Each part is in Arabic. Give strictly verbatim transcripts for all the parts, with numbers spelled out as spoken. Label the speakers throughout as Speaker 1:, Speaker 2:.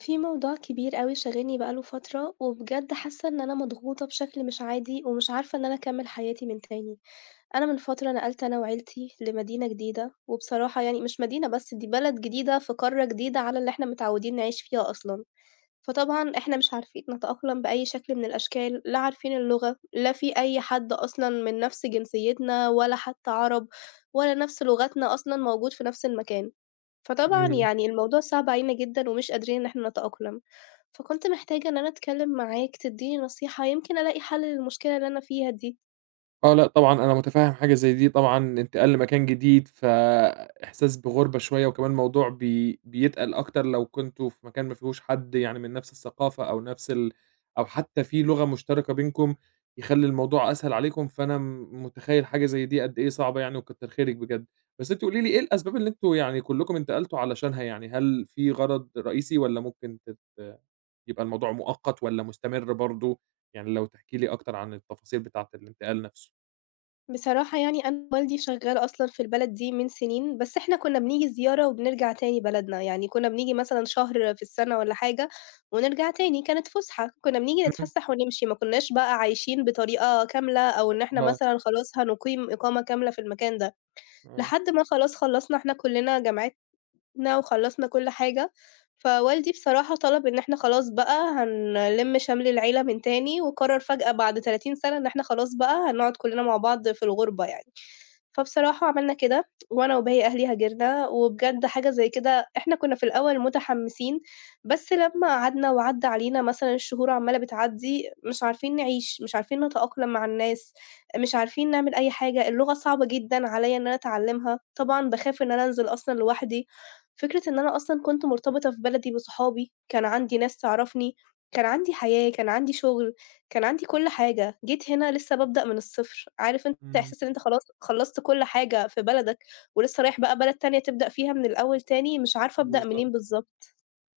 Speaker 1: في موضوع كبير أوي شاغلني بقى له فترة، وبجد حاسة إن أنا مضغوطة بشكل مش عادي، ومش عارفة إن أنا أكمّل حياتي من تاني. أنا من فترة نقلت أنا وعيلتي لمدينة جديدة، وبصراحة يعني مش مدينة بس، دي بلد جديدة في قارة جديدة على اللي إحنا متعودين نعيش فيها أصلًا. فطبعًا إحنا مش عارفين نتأقلم بأي شكل من الأشكال، لا عارفين اللغة، لا في أي حد أصلًا من نفس جنسيتنا، ولا حتى عرب، ولا نفس لغتنا أصلًا موجود في نفس المكان. فطبعًا
Speaker 2: إمم.
Speaker 1: يعني الموضوع صعب علينا جدًا ومش قادرين إن إحنا نتأقلم، فكنت محتاجة إن أنا أتكلم معاك تدّيني نصيحة يمكن ألاقي حل للمشكلة اللي أنا فيها دي.
Speaker 2: آه، لأ طبعًا أنا مُتفهِّم حاجة زي دي طبعًا، انتقال لمكان جديد، فإحساس بغُربة شوية، وكمان الموضوع بي بيتقل أكتر لو كنتم في مكان ما فيهوش حد يعني من نَفْس الثقافة أو نَفْس ال أو حتى في لغة مشتركة بينكم، يخلّي الموضوع أسهل عليكم، فأنا م مُتخيّل حاجة زي دي قد إيه صعبة يعني وكتّر خيرِك بجد. بس أنتِ قولي لي إيه الأسباب اللي أنتم يعني كلّكم انتقلتوا علشانها يعني، هل في غرض رئيسي والّا ممكن تت يبقى الموضوع مؤقت والّا مستمر برضه؟ يعني لو تحكي لي أكتر عن التفاصيل بتاعة الانتقال نَفْسه.
Speaker 1: بصراحة يعني أنا والدي شغّال أصلًا في البلد دي من سنين، بس إحنا كُنّا بنيجي زيارة وبنرجع تاني بلدنا، يعني كُنّا بنيجي مثلًا شهر في السَنة والّا حاجة ونرجع تاني، كانت فُسحة، كُنّا بنيجي
Speaker 2: إمم.
Speaker 1: نتفسّح ونمشي، ما كُنّاش بقى عايشين بطريقة كاملة أو إن إحنا
Speaker 2: آه.
Speaker 1: مثلًا خلاص هنُقيم إقامة كاملة في المكان ده،
Speaker 2: آه.
Speaker 1: لحد ما خلاص خلّصنا إحنا كُلّنا جامعات خلصنا وخلّصنا كل حاجة، فوالدي بصراحة طلب إن إحنا خلاص بقى هنلِم شمل العيلة من تاني، وقرر فجأة بعد تلاتين سَنة إن إحنا خلاص بقى هنقعد كلنا مع بعض في الغُربة يعني. فبصراحة عملنا كده، وأنا وباقي أهلي هاجرنا، وبجد حاجة زي كده إحنا كنا في الأول متحمسين، بس لمّا قعدنا وعدّى علينا مثلًا الشهور عمّالة بتعدّي، مش عارفين نعيش، مش عارفين نتأقلم مع الناس، مش عارفين نعمل أي حاجة، اللغة صعبة جدًا عليّا إن أنا أتعلّمها، طبعًا باخاف إن أنا أنزل أصلًا لوحدي. فكرة إن أنا أصلًا كنت مرتبطة في بلدي بصحابي، كان عندي ناس تعرفني، كان عندي حياة، كان عندي شغل، كان عندي كل حاجة، جيت هنا لسه بابدأ من الصفر، عارف أنت
Speaker 2: إمم.
Speaker 1: إحساس إن أنت خلاص خلّصت كل حاجة في بلدك ولسه رايح بقى بلد تانية تبدأ فيها من الأول تاني، مش عارفة أبدأ
Speaker 2: بالضبط.
Speaker 1: منين بالضبط.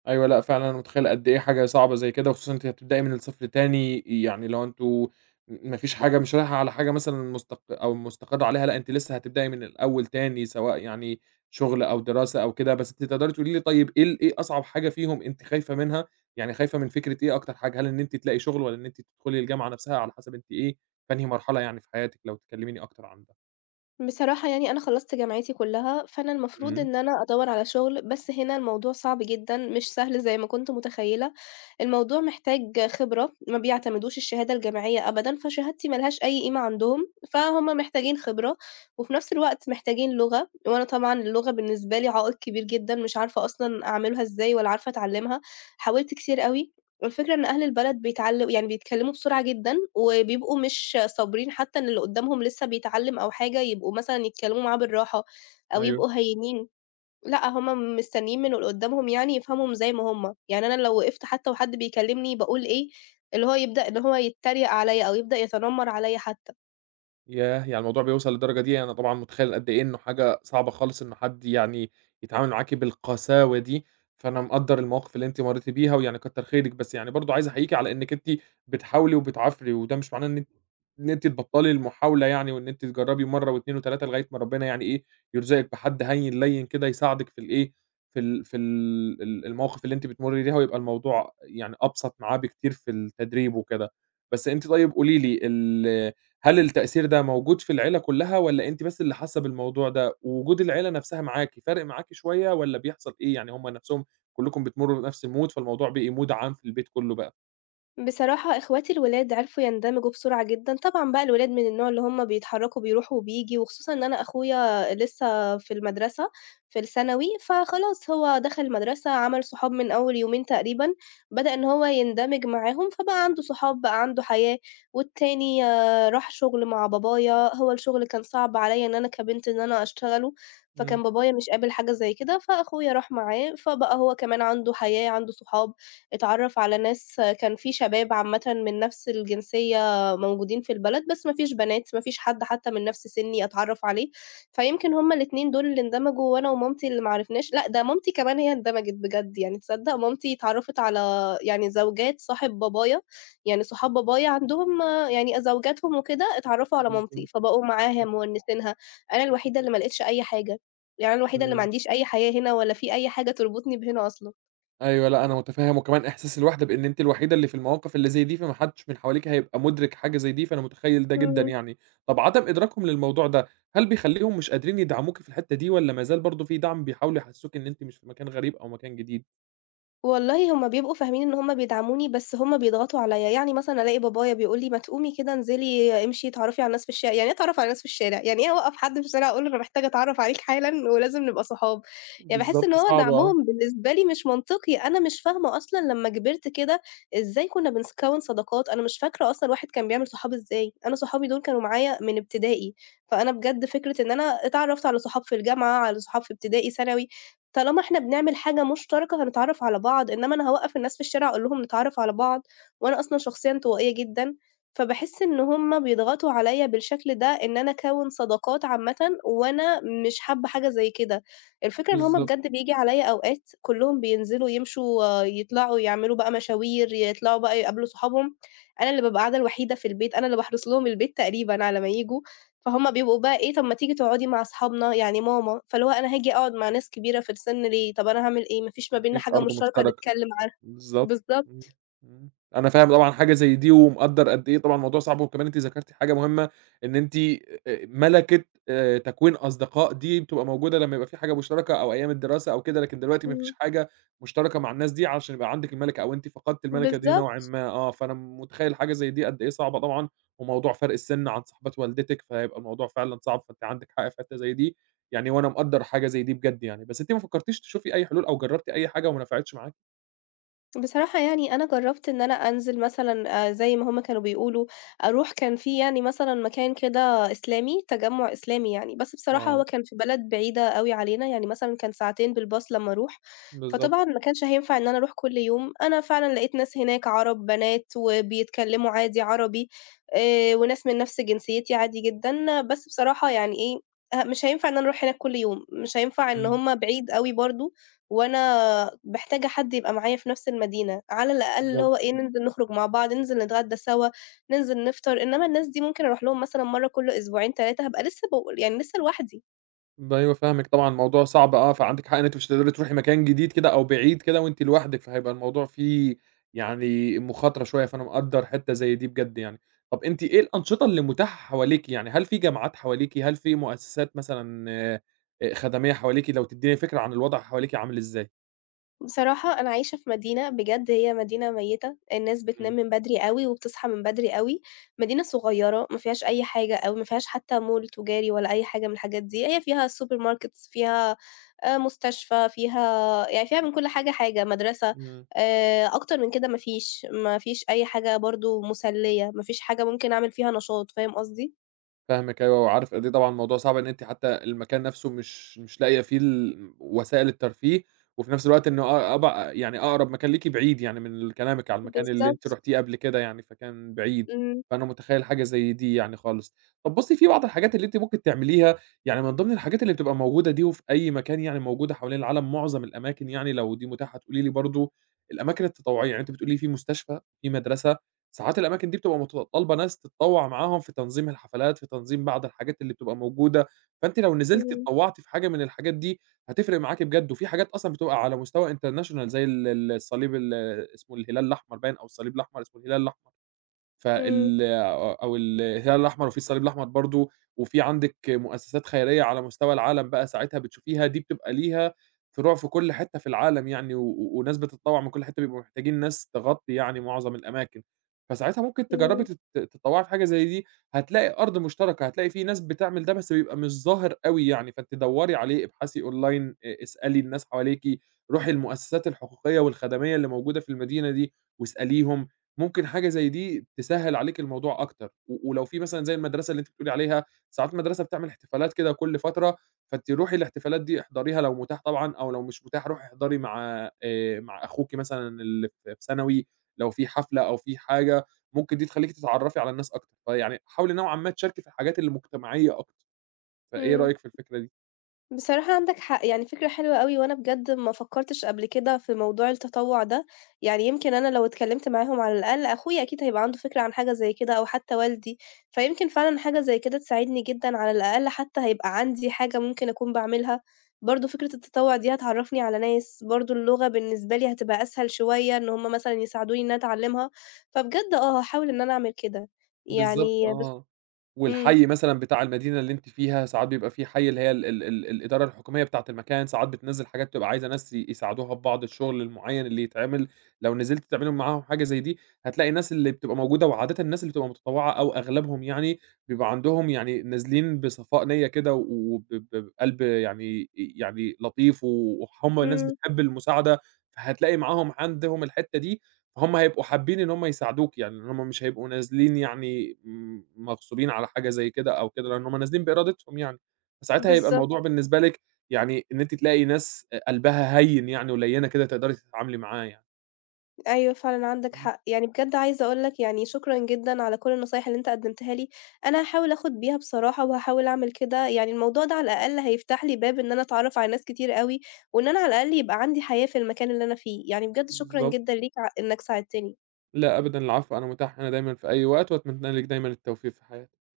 Speaker 2: أيوه، لأ فعلًا أنا متخيّل قد إيه حاجة صعبة زي كده، وخصوصًا أنتِ هتبدئي من الصفر تاني، يعني لو أنتم ما فيش حاجة مش رايحة على حاجة مثلًا مستق أو مستقرة عليها، لأ أنتِ لسه هتبدئي من الأول تاني، سواء يعني شغل أو دراسة أو كده، بس أنتِ تقدري تقولي لي طيب إيه ال إيه أصعب حاجة فيهم أنتِ خايفة منها؟ يعني خايفة من فكرة إيه أكتر حاجة؟ هل إن أنتِ تلاقي شغل، والّا إن أنتِ تدخلي الجامعة نفسها، على حسب أنتِ إيه في أنهي مرحلة يعني في حياتِك لو تكلميني أكتر عن ده؟
Speaker 1: بصراحة يعني أنا خلّصت جامعتي كلّها، فأنا المفروض
Speaker 2: إمم.
Speaker 1: إن أنا أدوّر على شغل، بس هنا الموضوع صعب جدًا، مش سهل زي ما كنت متخيّلة، الموضوع محتاج خبرة، ما بيعتمدوش الشهادة الجامعية أبدًا، فشهادتي ما لهاش أي قيمة عندهم، فهُم محتاجين خبرة، وفي نفس الوقت محتاجين لغة، وأنا طبعًا اللغة بالنسبة لي عائق كبير جدًا، مش عارفة أصلًا أعملها إزاي ولا عارفة أتعلمها، حاولت كتير أوي، والفكرة إن أهل البلد بيتعل يعني بيتكلموا بسرعة جدًا، وبيبقوا مش صابرين حتى إن اللي قدامهم لسه بيتعلم أو حاجة، يبقوا مثلًا يتكلموا معاه بالراحة، أو
Speaker 2: أيوه.
Speaker 1: يبقوا هاينين. لأ، هُم مستنيين من اللي قدّامهم يعني يفهمهم زي ما هُم، يعني أنا لو وقفت حتى وحد بيكلمني باقول إيه، اللي هو يبدأ إن هو يتريق عليَّ أو يبدأ يتنمر عليَّ حتى.
Speaker 2: ياه! يعني الموضوع بيوصل للدرجة دي، أنا طبعًا متخيّل قد إيه إنه حاجة صعبة خالص إنه حد يعني يتعامل معاكِ بالقساوة دي، فأنا مقدّر المواقف اللي أنتِ مرّيتِ بيها ويعني كتّر خيرِك، بس يعني برضه عايز أحييكِ على إنِّك أنتِ بتحاولي وبتعافري، وده مش معناه إن أنتِ إن أنتِ تبطّلي المحاولة يعني وإن أنتِ تجرّبي مرّة و2 و3 لغاية ما ربنا يعني إيه، يرزقِك بحد هَيِّن لَيِّن كده يساعدِك في الإيه، في ال في ال ال المواقف اللي أنتِ بتمُرّي بيها ويبقى الموضوع يعني أبسط معاه بكتير في التدريب وكده. بس أنتِ طيب قولي لي ال هل التأثير ده موجود في العيلة كلّها والّا أنتِ بس اللي حاسة بالموضوع ده، ووجود العيلة نفسها معاكِ فارق معاكِ شوية والّا بيحصل إيه؟ يعني هم نفسهم كلّكم بتمرّوا بنفس الmood فالموضوع بقي mood عام في البيت كلّه بقى؟
Speaker 1: بصراحة إخواتي الولاد عرفوا يندمجوا بسرعة جدًا، طبعًا بقى الولاد من النوع اللي هُم بيتحركوا بيروحوا وبييجوا، وخصوصًا إن أنا أخويا لسه في المدرسة، في الثانوي، فخلاص هو دخل المدرسة، عمل صحاب من أول يومين تقريبًا، بدأ إن هو يندمج معاهم، فبقى عنده صحاب، بقى عنده حياة، والتاني آه، راح شغل مع بابايا، هو الشغل كان صعب عليَّ إن أنا كبنت إن أنا أشتغله،
Speaker 2: إمم.
Speaker 1: فكان بابايا مش قابل حاجة زي كده، فأخويا راح معاه، فبقى هو كمان عنده حياة، عنده صحاب. اتعرّف على ناس كان في شباب عامةً من نَفْس الجنسية موجودين في البلد، بس ما فيش بنات، ما فيش حد حتى من نَفْس سِنّي أتعرّف عليه، فيمكن هُم الاتنين دول اللي اندمجوا وأنا ومامتي اللي ما عرفناش لأ، ده مامتي كمان هي اندمجت بجد يعني، تصدّق مامتي اتعرّفت على يعني زوجات صاحب بابايا، يعني صحاب بابايا عندهم آه، يعني زوجاتهم وكده اتعرّفوا على مامتي،
Speaker 2: بالضبط.
Speaker 1: فبقوا معاها
Speaker 2: إمم.
Speaker 1: مونسينها، أنا الوحيدة اللي ما لقيتش أي حاجة، يعني أنا الوحيدة اللي ما
Speaker 2: إمم.
Speaker 1: عنديش أي حياة هنا ولا في أي حاجة تربطني بهنا أصلًا.
Speaker 2: أيوه، لأ أنا متفهم وكمان إحساس الوحدة بإن أنتِ الوحيدة اللي في المواقف اللي زي دي، فما حدش من حواليكِ هيبقى مدرك حاجة زي دي، فأنا متخيّل ده جدًا
Speaker 1: إمم.
Speaker 2: يعني. طب عدم إدراكهم للموضوع ده، هل بيخلّيهم مش قادرين يدعموكِ في الحتّة دي والّا ما زال برضه في دعم بيحاولوا يحسّسوكِ إن أنتِ مش في مكان غريب أو مكان جديد؟
Speaker 1: والله هُم بيبقوا فاهمين إن هُم بيدعموني، بس هُم بيضغطوا عليَّ، يعني مثلًا ألاقي بابايا بيقول لي: "ما تقومي كده انزلي امشي اتعرفي على الناس في الشارع." يعني إيه أتعرف على الناس في الشارع؟ يعني إيه أوقّف حد في الشارع أقول له أنا محتاجة أتعرف عليك حالًا ولازم نبقى صحاب؟ يعني باحس إن
Speaker 2: بالضبط.
Speaker 1: هو
Speaker 2: صعب آه.
Speaker 1: دعمهم بالنسبة لي مش منطقي، أنا مش فاهمة أصلًا لمّا كبرت كده إزاي كنا بنكوّن صداقات، أنا مش فاكرة أصلًا الواحد كان بيعمل صحاب إزاي، أنا صحابي دول كانوا معايا من ابتدائي، فأنا بجد فكرة إن أنا اتعرفت على صحاب في الجامعة، على صحاب في ابتدائي، ثانوي، طالما إحنا بنعمل حاجة مشتركة هنتعرّف على بعض، إنّما أنا هاوقّف الناس في الشارع أقول لهم نتعرّف على بعض، وأنا أصلًا شخصية انطوائية جدًا، فباحس إن هُم بيضغطوا عليَّ بالشكل ده إن أنا أكوّن صداقات عامةً، وأنا مش حابة حاجة زي كده. الفكرة إن هُم
Speaker 2: بالضبط.
Speaker 1: بجد بييجي عليَّ أوقات كلّهم بينزلوا يمشوا آه، يطلعوا يعملوا بقى مشاوير، يطلعوا بقى يقابلوا صحابهم، أنا اللي بابقى قاعدة الوحيدة في البيت، أنا اللي باحرس لهم البيت تقريبًا على ما ييجوا. فهُم بيبقوا بقى إيه، طَب ما تيجي تقعدي مع أصحابنا، يعني ماما، فاللي هو أنا هاجي أقعد مع ناس كبيرة في السِن ليه؟ طَب أنا هاعمل إيه؟ ما فيش ما
Speaker 2: ما
Speaker 1: بيننا
Speaker 2: فيش
Speaker 1: حاجة
Speaker 2: أرض
Speaker 1: مشتركة
Speaker 2: مشتركة.
Speaker 1: نتكلّم عنها
Speaker 2: بالضبط. إمم.
Speaker 1: بالضبط،
Speaker 2: إمم. أنا فاهم طبعًا حاجة زي دي ومقدّر قد إيه طبعًا الموضوع صعب، وكمان أنتِ ذكرتِ حاجة مهمة إن أنتِ آآ، ملكة آآ، تكوين أصدقاء دي بتبقى موجودة لمّا يبقى في حاجة مشتركة أو أيام الدراسة أو كده، لكن دلوقتي ما فيش
Speaker 1: إمم،
Speaker 2: حاجة مشتركة مع الناس دي علشان يبقى عندِك الملكة أو أنتِ فقدتِ الملكة دي نوعًا
Speaker 1: بالضبط.
Speaker 2: ما آه، فأنا متخيّل حاجة زي دي قد إيه صعبة طبعًا، وموضوع فرق السِن عن صاحبة والدتِك، فهيبقى الموضوع فعلًا صعب، فأنتِ عندِك حق في حتّة زي دي يعني، وأنا مقدّر حاجة زي دي بجد يعني، بس أنتِ ما فكرتيش تشوفي أي حلول أو جرّبتِ أي حاجة وما نفعتش معاكِ؟
Speaker 1: بصراحة يعني أنا جرّبت إن أنا أنزل مثلًا آآ زي ما هُم كانوا بيقولوا، أروح كان في يعني مثلًا مكان كده إسلامي، تجمُّع إسلامي يعني، بس بصراحة
Speaker 2: آه.
Speaker 1: هو كان في بلد بعيدة أوي علينا، يعني مثلًا كان ساعتين بالباص لمّا أروح،
Speaker 2: بالضبط.
Speaker 1: فطبعًا ما كانش هينفع إن أنا أروح كل يوم، أنا فعلًا لقيت ناس هناك عَرَب، بنات وبيتكلّموا عادي عربي، آآ وناس من نَفْس جنسيتي عادي جدًا، بس بصراحة يعني إيه، ه مش هينفع إن أنا أروح هناك كل يوم، مش هينفع إن
Speaker 2: إمم.
Speaker 1: هُم بعيد أوي برضه، وأنا محتاجة حد يبقى معايا في نفس المدينة، على الأقل اللي
Speaker 2: بالضبط.
Speaker 1: هو إيه، ننزل نخرج مع بعض، ننزل نتغدى سوا، ننزل نفطر، إنما الناس دي ممكن أروح لهم مثلًا مرّة كل أسبوعين، ثلاث هابقى لسه ب يعني لسه لوحدي.
Speaker 2: ب أيوه فاهمِك طبعًا، الموضوع صعب آه، فعندِك حق إن أنتِ مش هتقدري تروحي مكان جديد كده أو بعيد كده وأنتِ لوحدِك، فهيبقى الموضوع فيه يعني مخاطرة شوية، فأنا مقدّر حتّة زي دي بجد يعني. طَب أنتِ إيه الأنشطة اللي متاحة حواليكِ؟ يعني هل في جامعات حواليكِ، هل في مؤسسات مثلًا آآ خدمية حواليكِ؟ لو تدّيني فكرة عن الوضع حواليكِ عامل إزاي؟
Speaker 1: بصراحة أنا عايشة في مدينة بجد هي مدينة ميتة، الناس بتنام
Speaker 2: إمم.
Speaker 1: من بدري أوي وبتصحى من بدري أوي، مدينة صغيرة ما فيهاش أي حاجة أوي، ما فيهاش حتى مول تجاري ولا أي حاجة من الحاجات دي، هي فيها سوبر ماركتس، فيها آآ مستشفى، فيها يعني فيها من كل حاجة حاجة، مدرسة،
Speaker 2: إمم.
Speaker 1: آآ أكتر من كده ما فيش، ما فيش أي حاجة برضه مسلية، ما فيش حاجة ممكن أعمل فيها نشاط، فاهم قصدي؟
Speaker 2: فاهمِك أيوه، وعارف قد إيه طبعًا الموضوع صعب إن أنتِ حتى المكان نفسه مش مش لاقية فيه ال وسائل الترفيه، وفي نفس الوقت إنه أ أب يعني أقرب مكان ليكِ بعيد يعني من ال كلامِك على المكان اللي أنتِ
Speaker 1: بالضبط،
Speaker 2: رُحتيه قبل كده يعني، فكان بعيد،
Speaker 1: إمم،
Speaker 2: فأنا متخيّل حاجة زي دي يعني خالص. طَب بُصّي، في بعض الحاجات اللي أنتِ ممكن تعمليها، يعني من ضمن الحاجات اللي بتبقى موجودة دي وفي أي مكان يعني موجودة حوالين العالم، معظم الأماكن يعني لو دي متاحة تقولي لي برضه، الأماكن التطوعية، يعني أنتِ بتقولي لي في مستشفى، في مدرسة ساعات الأماكن دي بتبقى متطلّبة ناس تتطوّع معاهم في تنظيم الحفلات، في تنظيم بعض الحاجات اللي بتبقى موجودة، فأنتِ لو نزلتِ
Speaker 1: إمم،
Speaker 2: اتطوّعتِ في حاجة من الحاجات دي هتفرق معاكِ بجد، وفي حاجات أصلًا بتبقى على مستوى international زي ال ال الصليب ال اسمه الهلال الأحمر باين أو الصليب الأحمر، اسمه الهلال الأحمر.
Speaker 1: إمم،
Speaker 2: فال أو الهلال الأحمر وفي الصليب الأحمر برضه، وفي عندِك مؤسسات خيرية على مستوى العالم بقى ساعتها بتشوفيها، دي بتبقى ليها فروع في كل حتة في العالم يعني، و و- وناس بتتطوّع من كل حتة، بيبقوا محتاجين ناس تغطّي يعني معظم الأماكن، فساعتها ممكن تجرّبي
Speaker 1: إمم،
Speaker 2: تت تتطوّعي في حاجة زي دي، هتلاقي أرض مشتركة، هتلاقي في ناس بتعمل ده بس بيبقى مش ظاهر أوي يعني، فأنتِ دوّري عليه، ابحثي أونلاين، أ اسألي الناس حواليكِ، روحي المؤسسات الحقوقية والخدمية اللي موجودة في المدينة دي واسأليهم. ممكن حاجة زي دي تسهّل عليكِ الموضوع أكتر، و ولو في مثلًا زي المدرسة اللي أنتِ بتقولي عليها، ساعات المدرسة بتعمل احتفالات كده كل فترة، فأنتِ روحي الاحتفالات دي احضريها لو متاح طبعًا، أو لو مش متاح روحي احضري مع آآ، مع أخوكِ مثلًا اللي في في ثانوي، لو في حفلة أو في حاجة، ممكن دي تخلّيكِ تتعرّفي على الناس أكتر، فيعني حاولي نوعًا ما تشاركي في الحاجات المجتمعية أكتر، فإيه
Speaker 1: إمم.
Speaker 2: رأيِك في الفكرة دي؟
Speaker 1: بصراحة عندك حق، يعني فكرة حلوة أوي، وأنا بجد ما فكّرتش قبل كده في موضوع التطوّع ده، يعني يمكن أنا لو اتكلّمت معاهم على الأقل أخويا أكيد هيبقى عنده فكرة عن حاجة زي كده أو حتى والدي، فيمكن فعلًا حاجة زي كده تساعدني جدًا، على الأقل حتى هيبقى عندي حاجة ممكن أكون باعملها، برضه فكرة التطوّع دي هتعرّفني على ناس، برضه اللغة بالنسبة لي هتبقى أسهل شوية إن هُم مثلًا يساعدوني إن أنا أتعلّمها، فبجد آه هاحاول إن أنا أعمل كده،
Speaker 2: بالضبط
Speaker 1: يعني بس
Speaker 2: آه،
Speaker 1: إمم،
Speaker 2: والحي مثلًا بتاع المدينة اللي أنتِ فيها ساعات بيبقى في حي اللي هي ال ال ال الإدارة الحكومية بتاعة المكان، ساعات بتنزّل حاجات بتبقى عايزة ناس ي يساعدوها في بعض الشغل المعيّن اللي يتعمل، لو نزلتِ تعملي معاهم حاجة زي دي، هتلاقي الناس اللي بتبقى موجودة وعادةً الناس اللي بتبقى متطوعة أو أغلبهم يعني، بيبقى عندهم يعني نازلين بصفاء نية كده وب ب بقلب يعني يعني لطيف، وهُم ناس
Speaker 1: إمم،
Speaker 2: بتحب المساعدة، فهتلاقي معاهم عندهم الحتّة دي هُم هيبقوا حابين إن هُم يساعدوك، يعني إن هُم مش هيبقوا نازلين يعني م مغصوبين على حاجة زي كده أو كده، لإن هُم نازلين بإرادتهم يعني، فساعتها هيبقى
Speaker 1: بالضبط.
Speaker 2: الموضوع بالنسبة لِك يعني إن أنتِ تلاقي ناس آآ قلبها هيّن يعني وليّنة كده تقدري تتعاملي معاه يعني.
Speaker 1: أيوه فعلًا عندك
Speaker 2: إمم.
Speaker 1: حق، يعني بجد عايزة أقول لك يعني شكرًا جدًا على كل النصايح اللي أنت قدّمتها لي، أنا هاحاول آخُد بيها بصراحة وهاحاول أعمل كده، يعني الموضوع ده على الأقل هيفتح لي باب إن أنا أتعرّف على ناس كتير أوي، وإن أنا على الأقل يبقى عندي حياة في المكان اللي أنا فيه، يعني بجد شكرًا
Speaker 2: بالضبط.
Speaker 1: جدًا ليك ع إنك ساعدتني.
Speaker 2: لا أبدًا، العفو، أنا متاح هنا دايمًا في أي وقت وأتمنى لِك دايمًا التوفيق في حياتِك.